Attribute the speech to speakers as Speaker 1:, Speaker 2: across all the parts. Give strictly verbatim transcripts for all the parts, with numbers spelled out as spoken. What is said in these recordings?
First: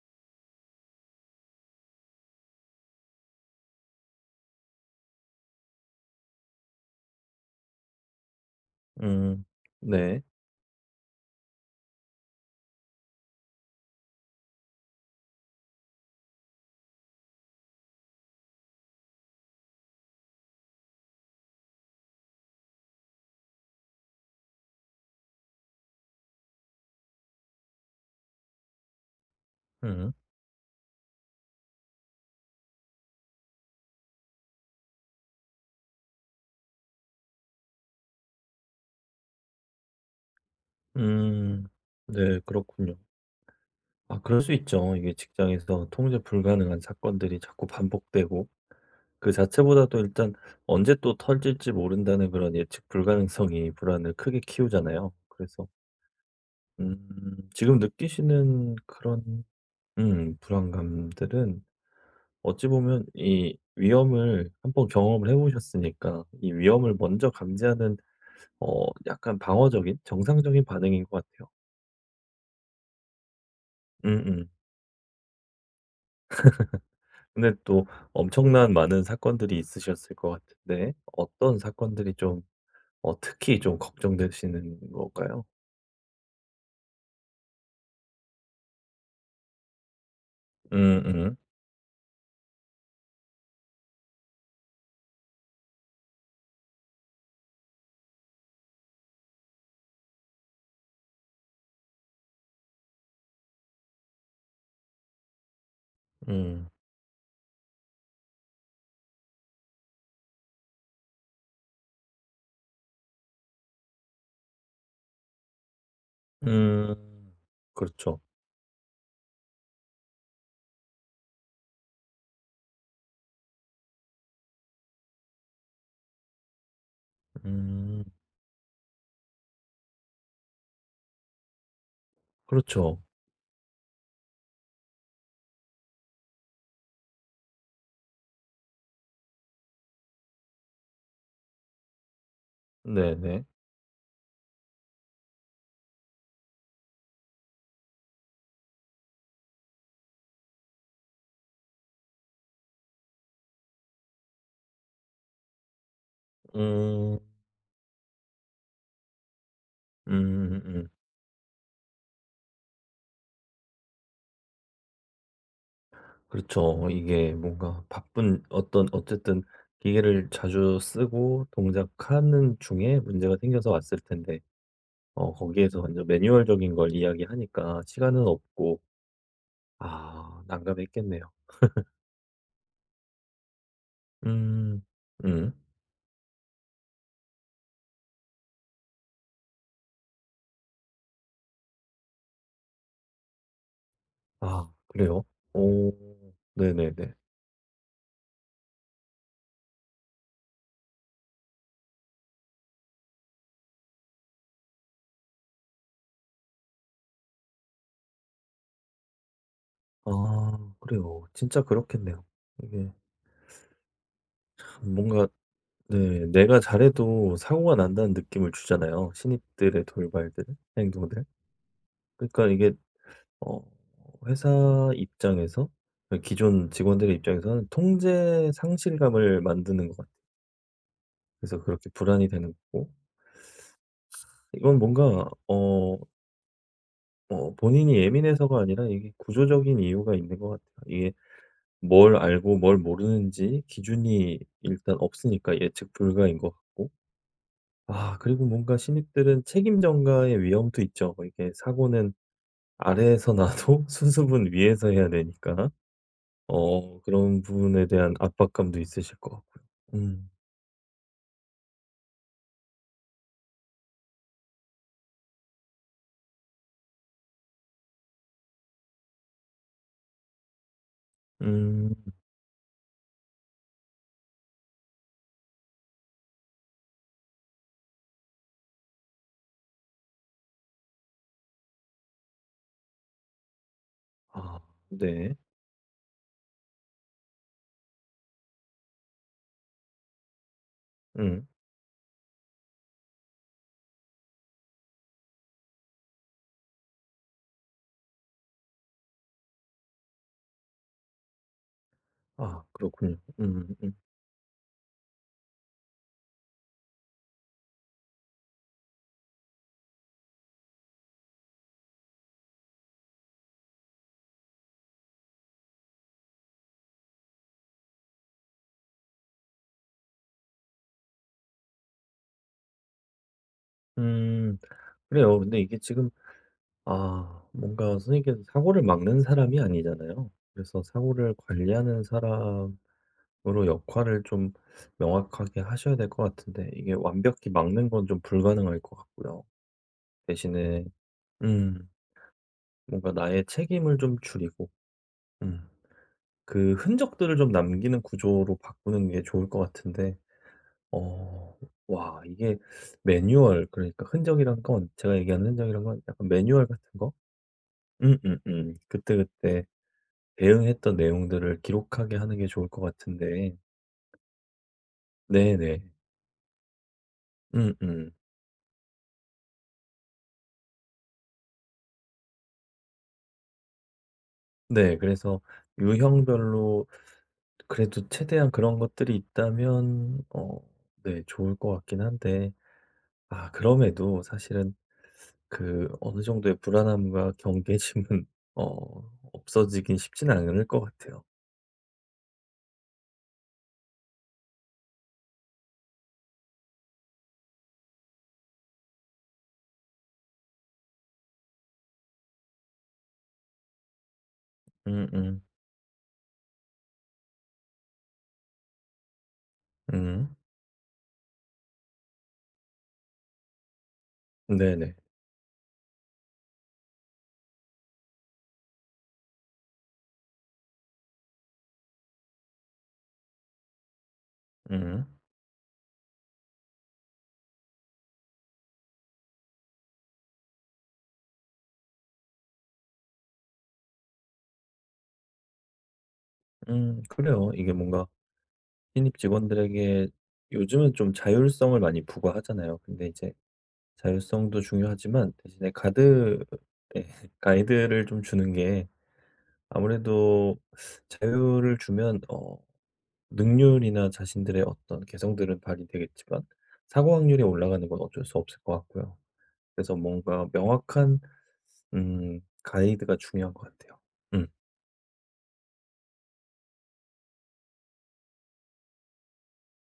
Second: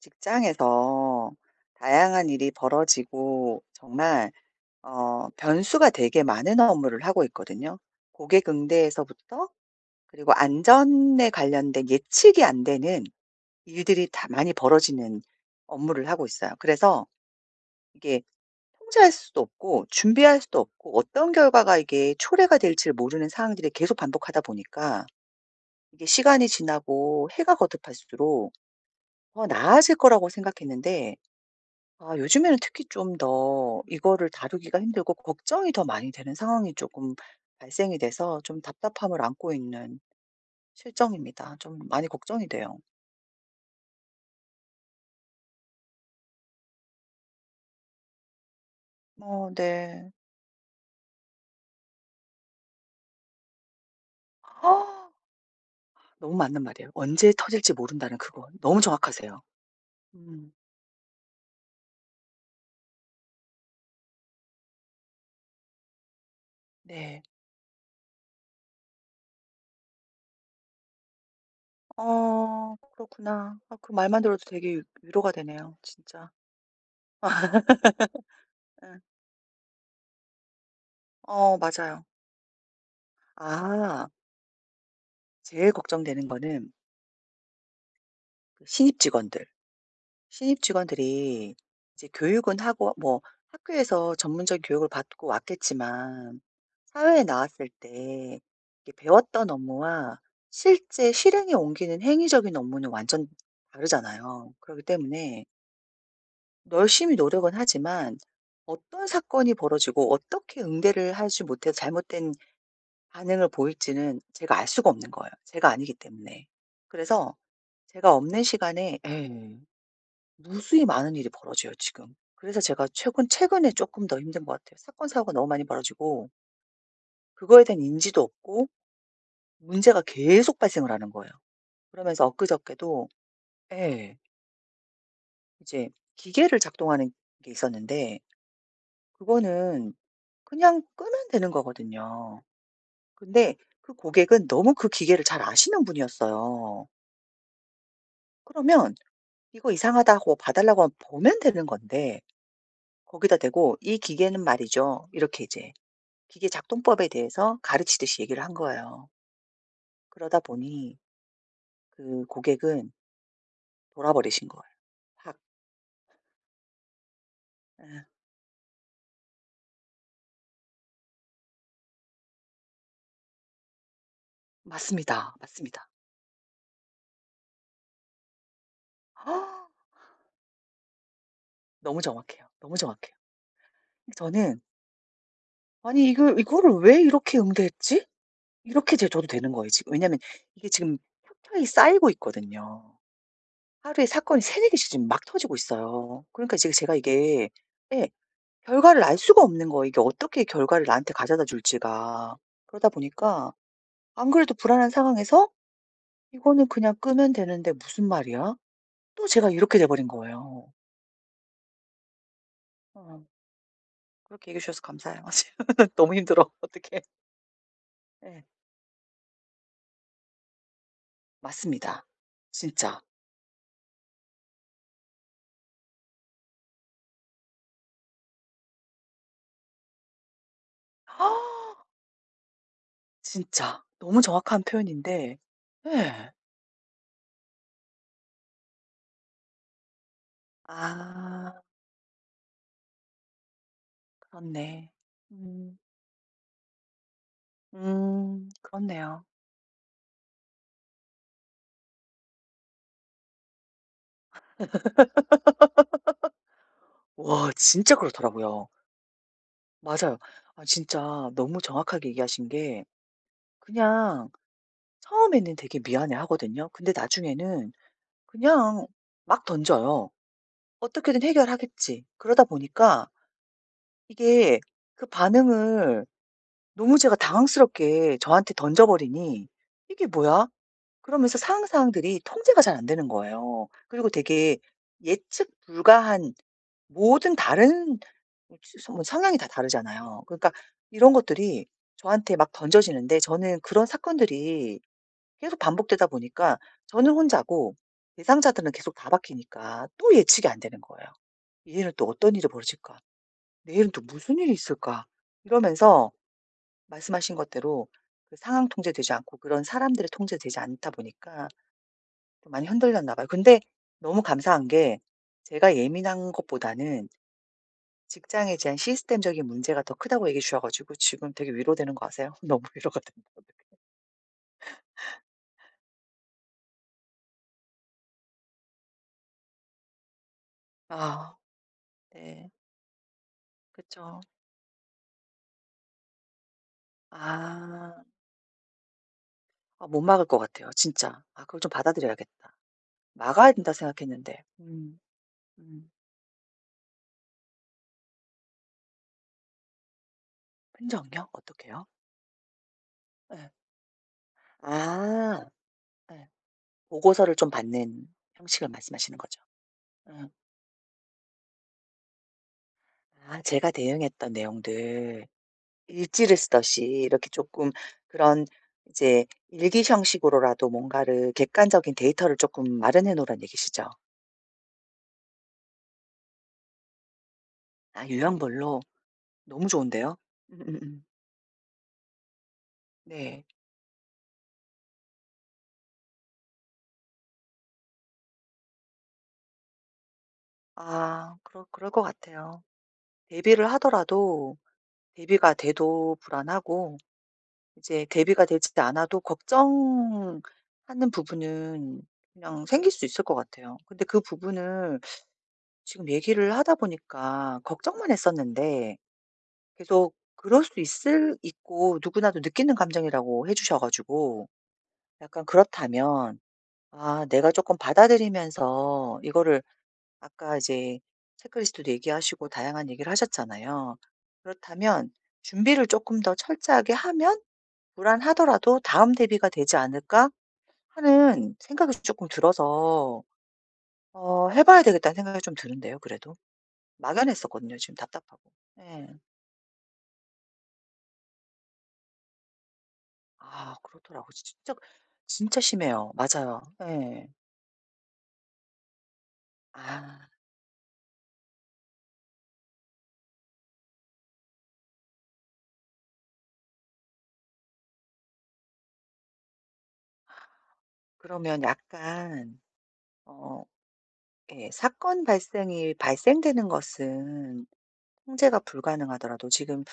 Speaker 1: 직장에서 다양한 일이 벌어지고 정말 어 변수가 되게 많은 업무를 하고 있거든요. 고객
Speaker 2: 음.
Speaker 1: 응대에서부터
Speaker 2: 네.
Speaker 1: 그리고 안전에 관련된 예측이 안 되는 일들이 다 많이 벌어지는 업무를 하고 있어요. 그래서 이게 통제할 수도 없고 준비할 수도 없고 어떤 결과가 이게 초래가 될지를 모르는 상황들이 계속 반복하다 보니까 이게 시간이 지나고 해가 거듭할수록 더 나아질
Speaker 2: 음.
Speaker 1: 거라고 생각했는데 아 요즘에는 특히 좀 더 이거를 다루기가 힘들고 걱정이 더 많이 되는 상황이 쪼금 발생이 돼서 좀 답답함을 안고 있는 실정입니다.
Speaker 2: 음.
Speaker 1: 좀 많이
Speaker 2: 네
Speaker 1: 걱정이 돼요.
Speaker 2: 그렇군요. 아 그럴 수 있죠. 이게 직장에서 통제 불가능한 사건들이 자꾸 반복되고 그
Speaker 1: 어
Speaker 2: 자체보다도
Speaker 1: 네.
Speaker 2: 일단 '언제 또 터질지 모른다.'는 그런 예측 불가능성이 불안을 크게 키우잖아요. 그래서
Speaker 1: 너무 맞는 말이에요. '언제
Speaker 2: 음
Speaker 1: 터질지
Speaker 2: 지금
Speaker 1: 모른다.'는 그거
Speaker 2: 느끼시는
Speaker 1: 너무 정확하세요.
Speaker 2: 그런 음
Speaker 1: 음.
Speaker 2: 불안감들은 어찌 보면 이 위험을 한 번 경험을 해 보셨으니까 이 위험을
Speaker 1: 네.
Speaker 2: 먼저 감지하는 어 약간 방어적인 정상적인 반응인 거 같아요.
Speaker 1: 어 그렇구나. 아 그 말만 들어도
Speaker 2: 음음.
Speaker 1: 되게 위로가 되네요, 진짜.
Speaker 2: 근데 또 엄청난
Speaker 1: 음.
Speaker 2: 많은 사건들이 있으셨을 것 같은데
Speaker 1: 어
Speaker 2: 어떤
Speaker 1: 맞아요.
Speaker 2: 사건들이 좀 어 특히 좀
Speaker 1: 아.
Speaker 2: 걱정되시는 걸까요?
Speaker 1: 제일 걱정되는 거는 그 신입 직원들. 신입
Speaker 2: 음음.
Speaker 1: 직원들이 이제 교육은 하고 뭐 학교에서 전문적인 교육을 받고 왔겠지만 사회에 나왔을 때 이게 배웠던 업무와 실제 실행에 옮기는 행위적인 업무는 완전 다르잖아요. 그러기 때문에
Speaker 2: 음.
Speaker 1: 열심히 노력은 하지만 어떤 사건이 벌어지고 어떻게 응대를 하지 못해 잘못된 반응을 보일지는 제가 알 수가 없는 거예요, 제가 아니기 때문에.
Speaker 2: 음
Speaker 1: 그래서 제가
Speaker 2: 그렇죠.
Speaker 1: 없는 시간에 예. 무수히 많은 일이 벌어져요, 지금. 그래서 제가 최근 최근에 쪼끔 더 힘든 것 같아요. 사건 사고가 너무 많이 벌어지고 그거에 대한
Speaker 2: 음.
Speaker 1: 인지도 없고 문제가 계속 발생을 하는 거예요. 그러면서
Speaker 2: 그렇죠.
Speaker 1: 엊그저께도 예. 이제 기계를 작동하는 게 있었는데 그거는 그냥 끄면 되는 거 거든요.
Speaker 2: 네 네.
Speaker 1: 근데 그 고객은 너무 그 기계를 잘 아시는 분이었어요. 그러면 "이거 이상하다." 하고 봐 달라고 하면 보면 되는 건데 거기다 대고 "이 기계는 말이죠." 이렇게 이제 기계 작동법에
Speaker 2: 음.
Speaker 1: 대해서 가르치듯이 얘기를 한 거예요. 그러다
Speaker 2: 음 으음.
Speaker 1: 보니 그 고객은 돌아버리신 거예요 확.
Speaker 2: 그렇죠. 어 이게 뭔가
Speaker 1: 예.
Speaker 2: 바쁜 어떤 어쨌든 기계를 자주 쓰고 동작하는 중에 문제가 생겨서 왔을 텐데 어
Speaker 1: 맞습니다.
Speaker 2: 거기에서
Speaker 1: 맞습니다.
Speaker 2: 완전 매뉴얼적인 걸 이야기하니까 시간은 없고 아 난감했겠네요.
Speaker 1: 너무 정확해요. 너무 정확해요. 저는
Speaker 2: 음. 음.
Speaker 1: '아니 이걸 이거를 왜 이렇게 응대했지?' 이렇게 제 저도 되는 거예요 지금. 왜냐하면 이게 지금 켜켜이 쌓이고 있거든요. 하루에 사건이 세네
Speaker 2: 아
Speaker 1: 개씩 지금 막
Speaker 2: 그래요?
Speaker 1: 터지고
Speaker 2: 오.
Speaker 1: 있어요. 그러니까 이제 제가
Speaker 2: 네네네.
Speaker 1: 이게 예 결과를 알 수가 없는 거예요. 이게 어떻게 결과를 나한테 가져다 줄지가. 그러다 보니까 안 그래도 불안한 상황에서 "이거는 그냥 끄면 되는데 무슨 말이야?" 또 제가 이렇게 돼 버린 거예요.
Speaker 2: 아 그래요. 진짜 그렇겠네요. 이게
Speaker 1: 어. 그렇게 얘기해주셔서
Speaker 2: 참
Speaker 1: 감사해요.
Speaker 2: 뭔가
Speaker 1: 어 지금 너무
Speaker 2: 네
Speaker 1: 힘들어.
Speaker 2: 내가
Speaker 1: 어떡해.
Speaker 2: 잘해도 사고가 난다는
Speaker 1: 예.
Speaker 2: 느낌을 주잖아요. 신입들의 돌발들, 행동들.
Speaker 1: 맞습니다.
Speaker 2: 그러니까 이게
Speaker 1: 진짜.
Speaker 2: 어 회사 입장에서 어 기존 직원들의 입장에서는 통제 상실감을 만드는 것 같 그래서 그렇게 불안이 되는 거고
Speaker 1: 진짜 너무 정확한
Speaker 2: 이건 뭔가
Speaker 1: 표현인데
Speaker 2: 어
Speaker 1: 예.
Speaker 2: 어 본인이 예민해서가 아니라 이게 구조적인 이유가 있는 것 같아요. 이게
Speaker 1: 아.
Speaker 2: 뭘 알고 뭘 모르는지 기준이
Speaker 1: 그렇네.
Speaker 2: 일단 없으니까
Speaker 1: 음.
Speaker 2: 예측 불가인 것 같고 아 그리고
Speaker 1: 음.
Speaker 2: 뭔가
Speaker 1: 그렇네요.
Speaker 2: 신입들은 책임 전가의 위험도 있죠. 뭐 이렇게 사고는 아래에서 나도 수습은 위에서 해야 되니까. 어 그런
Speaker 1: 와
Speaker 2: 부분에
Speaker 1: 진짜
Speaker 2: 대한
Speaker 1: 그렇더라고요.
Speaker 2: 압박감도 있으실 것 같고요.
Speaker 1: 맞아요.
Speaker 2: 음.
Speaker 1: 아 진짜 너무 정확하게 얘기하신 게 그냥 처음에는 되게 미안해하거든요. 근데 나중에는 그냥 막 던져요, 어떻게든
Speaker 2: 음.
Speaker 1: 해결하겠지. 그러다 보니까 이게 그 반응을 너무 제가 당황스럽게 저한테 던져 버리니 '이게 뭐야.' 그러면서 상황, 상황들이 통제가 잘 안되는 거예요. 그리고 되게
Speaker 2: 아 네.
Speaker 1: 예측 불가한 모든 다른 어 지 서 뭐 성향이 다 다르잖아요. 그러니까 이런
Speaker 2: 음.
Speaker 1: 것들이 저한테 막 던져지는데 저는 그런 사건들이 계속 반복되다 보니까 저는 혼자고 대상자들은 계속 다 바뀌니까 또 예측이 안 되는 거예요. '이제는 또 어떤 일이
Speaker 2: 아
Speaker 1: 벌어질까?
Speaker 2: 그렇군요. 음음.
Speaker 1: 내일은
Speaker 2: 음.
Speaker 1: 또 무슨 일이 있을까?' 이러면서 말씀하신 것대로 그 상황 통제되지 않고 그런 사람들이 통제되지 않다 보니까 좀 많이 흔들렸나 봐요. 근데 너무 감사한 게 제가 예민한 것보다는 직장에 대한 시스템적인 문제가 더 크다고 얘기해 주셔가지고 지금 되게 위로되는 거 아세요? 너무 위로가 된다, 어떡해.
Speaker 2: 음 그래요. 근데 이게 지금 아, 뭔가 선생님께서 사고를 막는 사람이 아니잖아요. 그래서 사고를
Speaker 1: 아.
Speaker 2: 관리하는
Speaker 1: 네.
Speaker 2: 사람으로
Speaker 1: 그쵸.
Speaker 2: 역할을 좀 명확하게 하셔야 될 것 같은데 이게 완벽히 막는
Speaker 1: 아.
Speaker 2: 건 좀 불가능할 것 같고요.
Speaker 1: 아 못 막을 것 같아요,
Speaker 2: 대신에
Speaker 1: 진짜. 아 그걸 좀
Speaker 2: 음.
Speaker 1: 받아들여야겠다.
Speaker 2: 뭔가 나의
Speaker 1: 막아야 된다
Speaker 2: 책임을 좀
Speaker 1: 생각했는데.
Speaker 2: 줄이고
Speaker 1: 음.
Speaker 2: 음
Speaker 1: 음.
Speaker 2: 그 흔적들을 좀 남기는 구조로 바꾸는 게 좋을 것 같은데
Speaker 1: 흔적요?
Speaker 2: 어,
Speaker 1: 어떻게요?
Speaker 2: 와 이게
Speaker 1: 예.
Speaker 2: 매뉴얼 그러니까 흔적이란 건, 제가
Speaker 1: 아.
Speaker 2: 얘기한 흔적이란 건
Speaker 1: 예.
Speaker 2: 약간 매뉴얼 같은 거?
Speaker 1: 보고서를 좀 받는 형식을
Speaker 2: 음음음.
Speaker 1: 말씀하시는 거죠?
Speaker 2: 그때그때
Speaker 1: 예.
Speaker 2: 대응했던 내용들을 기록하게 하는 게 좋을 것
Speaker 1: 아
Speaker 2: 같은데
Speaker 1: 제가 대응했던 내용들.
Speaker 2: 네네.
Speaker 1: 일지를 쓰듯이 이렇게 쪼끔
Speaker 2: 음음.
Speaker 1: 그런 이제 일기 형식으로라도 뭔가를 객관적인 데이터를 쪼끔 마련해 놓으란 얘기시죠?
Speaker 2: 네. 그래서 유형별로
Speaker 1: 아
Speaker 2: 그래도 최대한 그런
Speaker 1: 유형별로.
Speaker 2: 것들이
Speaker 1: 너무 좋은데요.
Speaker 2: 있다면 어
Speaker 1: 음음음.
Speaker 2: 네 좋을 것 같기는 한데
Speaker 1: 네.
Speaker 2: 아 그럼에도 사실은 그 어느 정도의 불안함과 경계심은 어 없어지기는 쉽지는 않을 것 같아요.
Speaker 1: 아. 그럴 그럴 것 같아요. 대비를 하더라도 대비가 돼도 불안하고 이제 대비가 되지도 않아도 걱정하는 부분은 그냥 생길 수 있을 것 같아요. 근데 그 부분을
Speaker 2: 음음.
Speaker 1: 지금 얘기를 하다 보니까 걱정만 했었는데 계속
Speaker 2: 음.
Speaker 1: 그럴 수 있을 있고 누구나도 느끼는 감정이라고 해 주셔 가지고
Speaker 2: 네네.
Speaker 1: 약간 그렇다면 아 내가 쪼끔 받아들이면서 이거를 아까 이제 체크리스트도 얘기하시고 다양한 얘기를 하셨잖아요.
Speaker 2: 음.
Speaker 1: 그렇다면 '준비를 쪼끔 더 철저하게 하면 불안하더라도 다음 대비가 되지 않을까.' 하는 생각이 쪼끔 들어서 어 해 봐야 되겠다는 생각이 좀 드는데요 그래도.
Speaker 2: 음 그래요. 이게
Speaker 1: 막연했었거든요 지금
Speaker 2: 뭔가
Speaker 1: 답답하고. 예.
Speaker 2: 신입 직원들에게 요즘은 좀 자율성을 많이 부과하잖아요. 근데 이제
Speaker 1: 아 그렇더라고.
Speaker 2: 자율성도
Speaker 1: 진짜,
Speaker 2: 중요하지만
Speaker 1: 진짜
Speaker 2: 대신에
Speaker 1: 심해요.
Speaker 2: 가드
Speaker 1: 맞아요.
Speaker 2: 예
Speaker 1: 예.
Speaker 2: 가이드를 좀 주는 게
Speaker 1: 아.
Speaker 2: 아무래도 자유를 주면 어 능률이나 자신들의 어떤 개성들은 발휘되겠지만 사고 확률이 올라가는 건 어쩔 수 없을 것 같고요. 그래서 뭔가 명확한
Speaker 1: 그러면
Speaker 2: 음
Speaker 1: 약간
Speaker 2: 가이드가 중요한 것
Speaker 1: 어
Speaker 2: 같아요. 음.
Speaker 1: 예 사건 발생이 발생되는 것은 통제가 불가능하더라도 지금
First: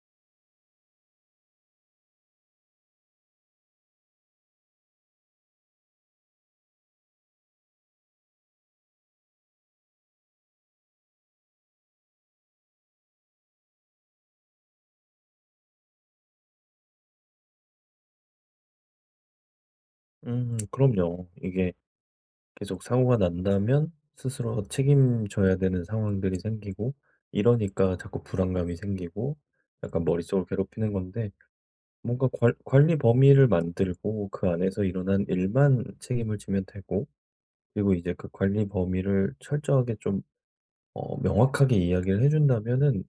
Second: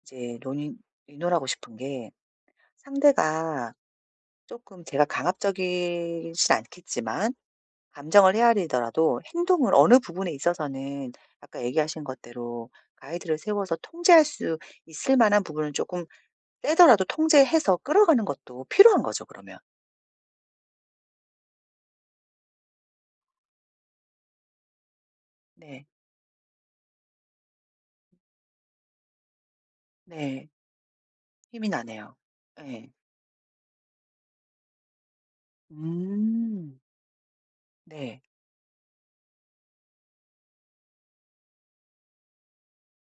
Speaker 1: 이제 논의 의논하고 싶은 게 상대가 쪼끔 제가 강압적이지는 않겠지만 감정을 헤아리더라도 행동을 어느 부분에 있어서는 아까 얘기하신 것대로 가이드를 세워서 통제할 수 있을 만한 부분을 쪼금 빼더라도 통제해서 끌어가는 것도 필요한 거죠 그러면.
Speaker 2: 음 그럼요. 이게 계속 사고가 난다면 스스로 책임져야 되는
Speaker 1: 네.
Speaker 2: 상황들이 생기고 이러니까 자꾸 불안감이 생기고 약간 머릿속을
Speaker 1: 네.
Speaker 2: 괴롭히는 건데
Speaker 1: 힘이 나네요.
Speaker 2: 뭔가 관
Speaker 1: 예.
Speaker 2: 관리 범위를 만들고 그 안에서 일어난 일만 책임을 지면
Speaker 1: 음.
Speaker 2: 되고 그리고 이제
Speaker 1: 네.
Speaker 2: 그 관리 범위를 철저하게 좀 어 명확하게 이야기를 해 준다면은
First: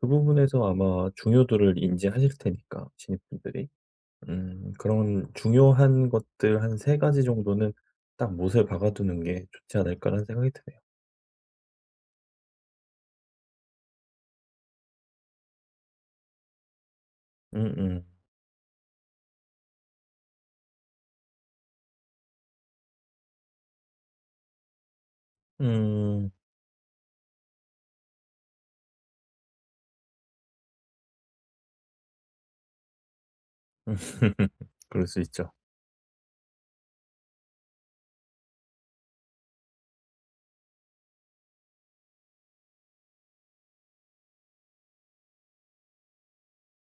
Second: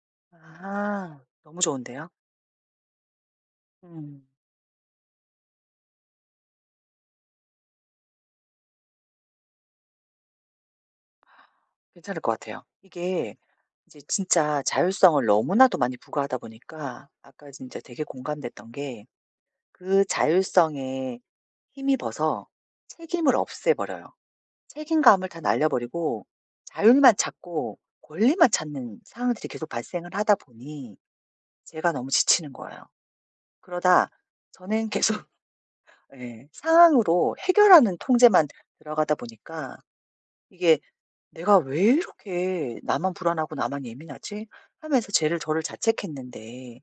Speaker 2: 그 부분에서 아마
Speaker 1: 아 너무
Speaker 2: 중요도를
Speaker 1: 좋은데요?
Speaker 2: 인지하실 테니까 신입분들이
Speaker 1: 음.
Speaker 2: 음 그런 중요한 것들 한 세 가지 정도는 '딱 못을 박아두는 게 좋지 않을까.'라는 생각이 드네요.
Speaker 1: 괜찮을 것 같아요. 이게 이제 진짜 자율성을 너무나도 많이 부과하다 보니까 아까 진짜 되게
Speaker 2: 음음.
Speaker 1: 공감됐던 게 그 자율성에 힘입어서 책임을 없애 버려요. 책임감을 다 날려 버리고
Speaker 2: 음.
Speaker 1: 자율만 찾고 권리만 찾는 상황들이 계속 발생을 하다 보니 제가 너무 지치는 거예요. 그러다 저는
Speaker 2: 그럴 수
Speaker 1: 계속
Speaker 2: 있죠.
Speaker 1: 예 상황으로 해결하는 통제만 들어가다 보니까 이게 '내가 왜 이렇게 나만 불안하고 나만 예민하지?' 하면서 쟤를 저를 자책했는데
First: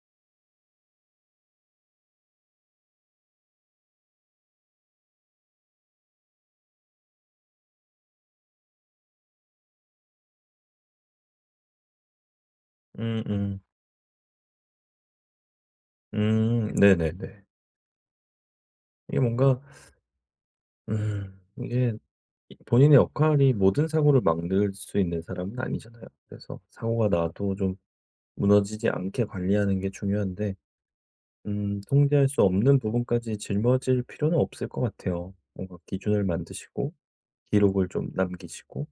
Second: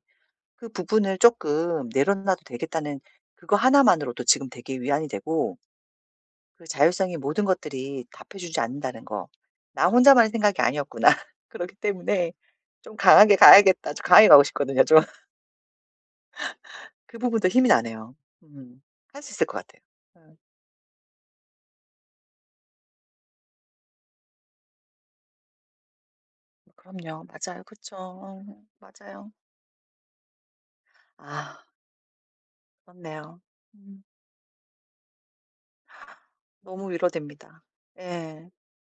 Speaker 1: '그 부분을 쪼끔 내려놔도 되겠다.'는 그거 하나만으로도 지금 되게 위안이 되고 그 자율성의 모든 것들이 답해주지 않는다는 거. '나 혼자만의 생각이 아니었구나. 그렇기 때문에 좀 강하게
Speaker 2: 음음.
Speaker 1: 가야겠다.' 좀 강하게 가고 싶거든요 좀.
Speaker 2: 음
Speaker 1: 그
Speaker 2: 네네네.
Speaker 1: 부분도 힘이 나네요. 음.
Speaker 2: 이게
Speaker 1: 할 수 있을 것
Speaker 2: 뭔가
Speaker 1: 같아요. 예.
Speaker 2: 음 이게 이 본인의 역할이 모든 사고를 막을 수 있는 사람은 아니잖아요. 그래서
Speaker 1: 음
Speaker 2: 사고가
Speaker 1: 그럼요.
Speaker 2: 나도
Speaker 1: 맞아요.
Speaker 2: 좀
Speaker 1: 그쵸. 어
Speaker 2: 무너지지 않게
Speaker 1: 맞아요.
Speaker 2: 관리하는 게 중요한데
Speaker 1: 아.
Speaker 2: 음 통제할 수 없는 부분까지
Speaker 1: 그렇네요.
Speaker 2: 짊어질 필요는 없을 것 같아요. 뭔가 기준을
Speaker 1: 너무
Speaker 2: 만드시고
Speaker 1: 위로됩니다.
Speaker 2: 기록을 좀
Speaker 1: 예.
Speaker 2: 남기시고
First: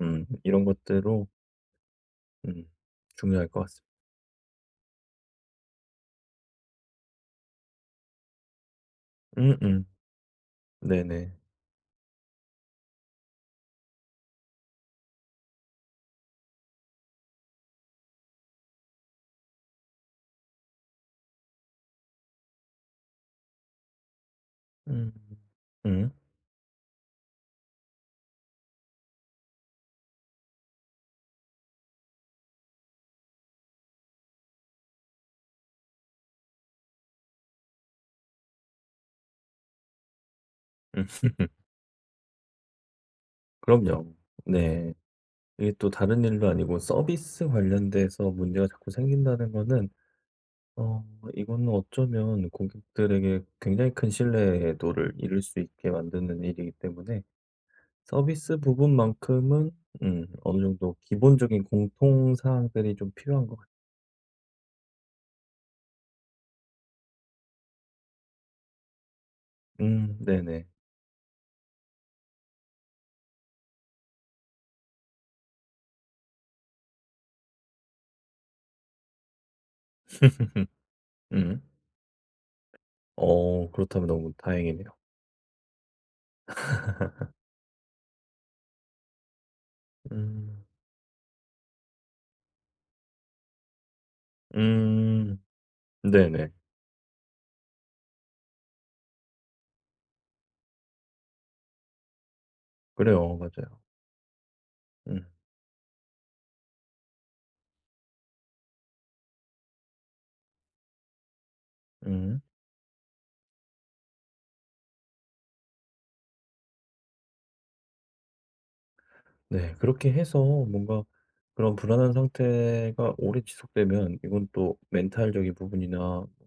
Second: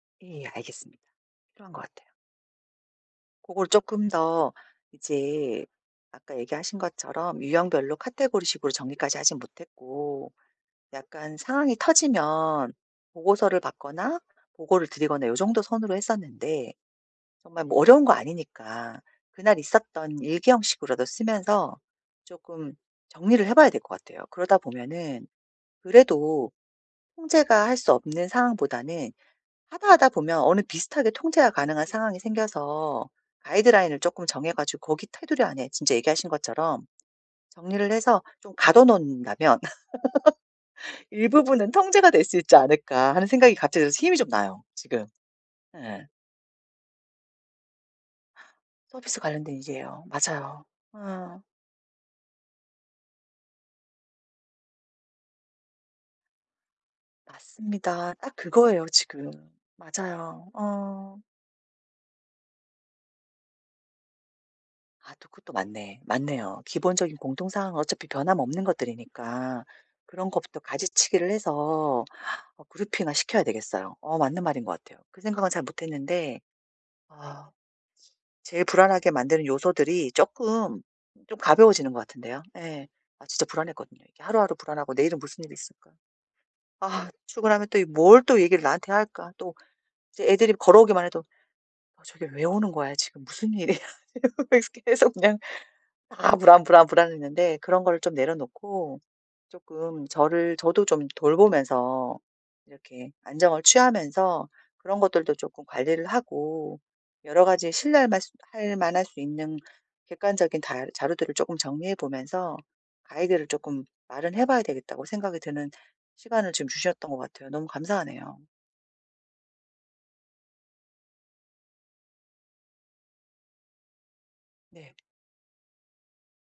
Speaker 2: 음
Speaker 1: 예
Speaker 2: 이런
Speaker 1: 알겠습니다.
Speaker 2: 것대로
Speaker 1: 필요한 것 같아요.
Speaker 2: 음. 중요할 것
Speaker 1: 고걸
Speaker 2: 같습니다.
Speaker 1: 쪼끔 더 이제 아까 얘기하신 것처럼 유형별로 카테고리 식으로 정리까지 하진
Speaker 2: 응응.
Speaker 1: 못했고
Speaker 2: 네네.
Speaker 1: 약간 상황이 터지면 보고서를 받거나 보고를 드리거나 요 정도 선으로 했었는데 정말 뭐 어려운 거 아니니까 그날 있었던 일기 형식으로도 쓰면서 쪼끔 정리를 해 봐야 될 것 같아요. 그러다
Speaker 2: 음
Speaker 1: 보면은
Speaker 2: 음.
Speaker 1: 그래도 통제가 할 수 없는 상황보다는 하다 하다 보면 어느 비슷하게 통제가 가능한 상황이 생겨서 가이드라인을 쪼끔 정해 가지고 거기 테두리 안에 진짜 얘기하신 것처럼 정리를 해서 좀 가둬 놓는다면
Speaker 2: 음.
Speaker 1: '일부분은 통제가 될 수 있지 않을까.' 하는 생각이 갑자기 들어서
Speaker 2: 그럼요.
Speaker 1: 힘이 좀 나요
Speaker 2: 네.
Speaker 1: 지금.
Speaker 2: 이게 또
Speaker 1: 예.
Speaker 2: 다른 일도 아니고 서비스 관련돼서 문제가 자꾸
Speaker 1: 서비스
Speaker 2: 생긴다는
Speaker 1: 관련된
Speaker 2: 거는
Speaker 1: 일이에요. 맞아요.
Speaker 2: 어
Speaker 1: 어.
Speaker 2: 이거는 어쩌면 고객들에게 굉장히 큰 신뢰도를 잃을 수 있게 만드는 일이기 때문에
Speaker 1: 맞습니다. 딱
Speaker 2: 서비스
Speaker 1: 그거예요 지금.
Speaker 2: 부분만큼은 음
Speaker 1: 맞아요.
Speaker 2: 어느 정도
Speaker 1: 어.
Speaker 2: 기본적인 공통 사항들이 좀 필요한 것 같
Speaker 1: 아 또 그것도 맞네. 맞네요. 기본적인 공통 사항은 어차피 변함없는 것들이니까
Speaker 2: 음
Speaker 1: 그런 것부터
Speaker 2: 네네.
Speaker 1: 가지치기를 해서 어 그룹핑화 시켜야 되겠어요. 어 맞는 말인 것 같아요. 그 생각은 잘 못했는데 아 제일 불안하게 만드는 요소들이 쪼끔 좀
Speaker 2: 응.
Speaker 1: 가벼워지는 것 같은데요. 예. 아 진짜
Speaker 2: 어
Speaker 1: 불안했거든요.
Speaker 2: 그렇다면
Speaker 1: 이게
Speaker 2: 너무
Speaker 1: 하루하루
Speaker 2: 다행이네요.
Speaker 1: 불안하고 '내일은 무슨 일이 있을까? 아 출근하면 또 이 뭘 또 얘기를 나한테 할까?' 또 이제 애들이
Speaker 2: 음.
Speaker 1: 걸어오기만 해도 '저게 왜 오는 거야. 지금 무슨 일이야?' 이러면서 계속 그냥
Speaker 2: 음.
Speaker 1: 아
Speaker 2: 네네.
Speaker 1: 불안, 불안, 불안했는데 그런 거를 좀 내려놓고 쪼끔 저를 저도 좀 돌보면서 이렇게
Speaker 2: 그래요
Speaker 1: 안정을
Speaker 2: 맞아요.
Speaker 1: 취하면서 그런
Speaker 2: 음.
Speaker 1: 것들도 쪼끔 관리를 하고 여러 가지 신뢰할 맛 할 만할 수 있는 객관적인 달 자료들을 쪼끔 정리해
Speaker 2: 음.
Speaker 1: 보면서 '가이드를 쪼끔 마련해 봐야 되겠다.'고 생각이 드는 시간을 지금 주셨던 것 같아요. 너무 감사하네요.
Speaker 2: 네 그렇게 해서 뭔가 그런 불안한 상태가 오래 지속되면 이건 또
Speaker 1: 네.
Speaker 2: 멘탈적인 부분이나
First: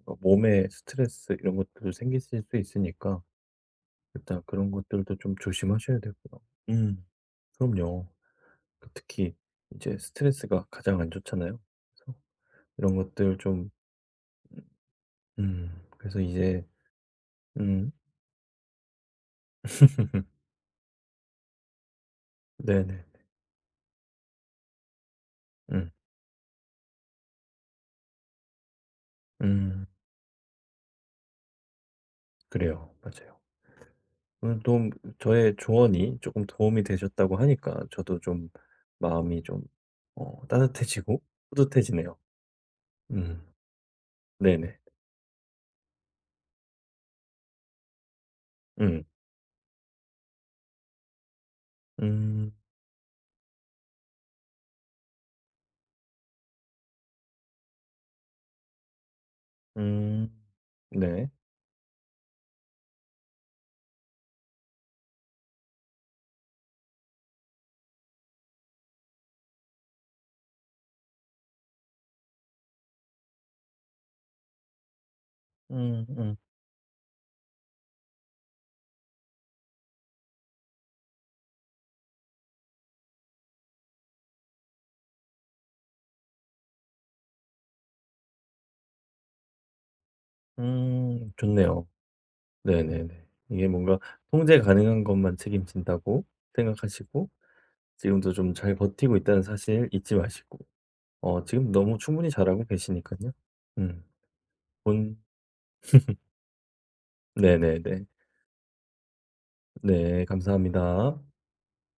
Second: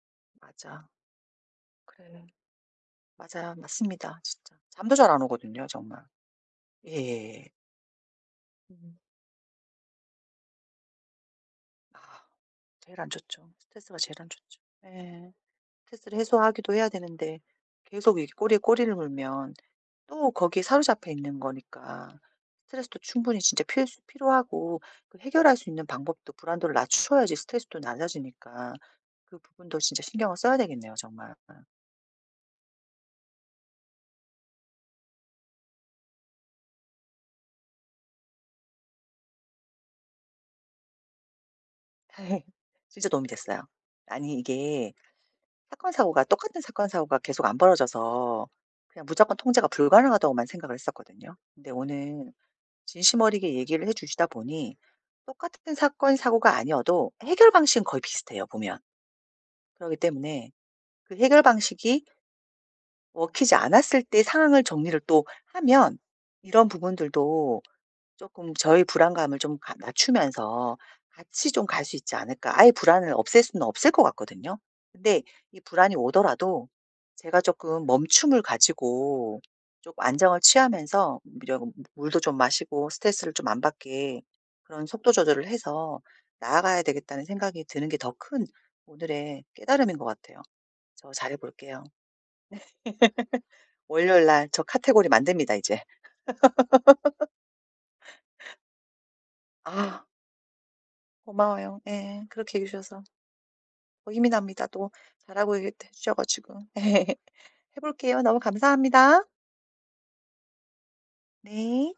Speaker 2: 어 몸에
Speaker 1: 맞아.
Speaker 2: 스트레스 이런 것들
Speaker 1: 그래.
Speaker 2: 생기실 수 있으니까
Speaker 1: 맞아요. 맞습니다
Speaker 2: 일단
Speaker 1: 진짜.
Speaker 2: 그런
Speaker 1: 잠도 잘
Speaker 2: 것들도
Speaker 1: 안
Speaker 2: 좀
Speaker 1: 오거든요
Speaker 2: 조심하셔야
Speaker 1: 정말.
Speaker 2: 되고요. 음
Speaker 1: 예예예.
Speaker 2: 그럼요. 그
Speaker 1: 음.
Speaker 2: 특히 이제 스트레스가 가장 안 좋잖아요. 그래서
Speaker 1: 아
Speaker 2: 이런
Speaker 1: 제일 안
Speaker 2: 것들
Speaker 1: 좋죠.
Speaker 2: 좀
Speaker 1: 스트레스가 제일 안 좋죠. 예.
Speaker 2: 음. 음.
Speaker 1: 스트레스를
Speaker 2: 그래서 이제
Speaker 1: 해소하기도 해야 되는데
Speaker 2: 음.
Speaker 1: 계속 이렇게 꼬리에 꼬리를 물면 또 거기에 사로잡혀 있는 거니까 스트레스도
Speaker 2: 네네네.
Speaker 1: 충분히 진짜 필수 필요하고 그 해결할 수 있는
Speaker 2: 음.
Speaker 1: 방법도 불안도를 낮춰야지 스트레스도 낮아지니까 그 부분도
Speaker 2: 음.
Speaker 1: 진짜 신경을 써야 되겠네요 정말. 응.
Speaker 2: 그래요. 맞아요. 오늘 도움 저의 조언이 쪼끔 도움이 되셨다고 하니까 저도 좀 마음이 좀 어 따뜻해지고 뿌듯해지네요.
Speaker 1: 진짜 도움이
Speaker 2: 음.
Speaker 1: 됐어요. 아니
Speaker 2: 네네.
Speaker 1: 이게 사건 사고가 똑같은 사건 사고가 계속 안 벌어져서
Speaker 2: 음.
Speaker 1: 그냥 무조건 통제가 불가능하다고만 생각을 했었거든요. 근데 오늘
Speaker 2: 음.
Speaker 1: 진심어리게 얘기를 해 주시다 보니 똑같은 사건 사고가 아니어도 해결 방식은 거의 비슷해요, 보면. 그러기
Speaker 2: 음.
Speaker 1: 때문에 그
Speaker 2: 네.
Speaker 1: 해결 방식이 먹히지 않았을 때 상황을 정리를 또 하면 이런 부분들도 '조금 저의 불안감을 좀 가 낮추면서 같이 좀 갈 수 있지 않을까.' 아예 불안을 없앨 수는 없을 것 같거든요. 근데 이 불안이
Speaker 2: 음음.
Speaker 1: 오더라도 제가 쪼끔 멈춤을 가지고 쪼금 안정을 취하면서 [unintelligible] 물도 좀 마시고 스트레스를 좀 안 받게 그런 '속도 조절을 해서 나아가야 되겠다.'는 생각이 드는 게 더 큰 오늘의 깨달음인 것 같아요. 저
Speaker 2: 음.
Speaker 1: 잘해 볼게요.
Speaker 2: 좋네요. 네네네. 이게 뭔가
Speaker 1: 월요일 날
Speaker 2: '통제
Speaker 1: 저
Speaker 2: 가능한
Speaker 1: 카테고리
Speaker 2: 것만
Speaker 1: 만듭니다 이제.
Speaker 2: 책임진다.'고 생각하시고 지금도 좀 잘 버티고 있다는 사실
Speaker 1: 아.
Speaker 2: 잊지 마시고. 어 지금
Speaker 1: 고마워요.
Speaker 2: 너무
Speaker 1: 예.
Speaker 2: 충분히
Speaker 1: 그렇게
Speaker 2: 잘하고
Speaker 1: 얘기해 주셔서.
Speaker 2: 계시니깐요. 음.
Speaker 1: 어 힘이 납니다. 또
Speaker 2: 본
Speaker 1: 잘하고 있다고 해 주셔 가지고. 해
Speaker 2: 네네네.
Speaker 1: 볼게요. 너무 감사합니다.
Speaker 2: 네. 감사합니다.
Speaker 1: 네.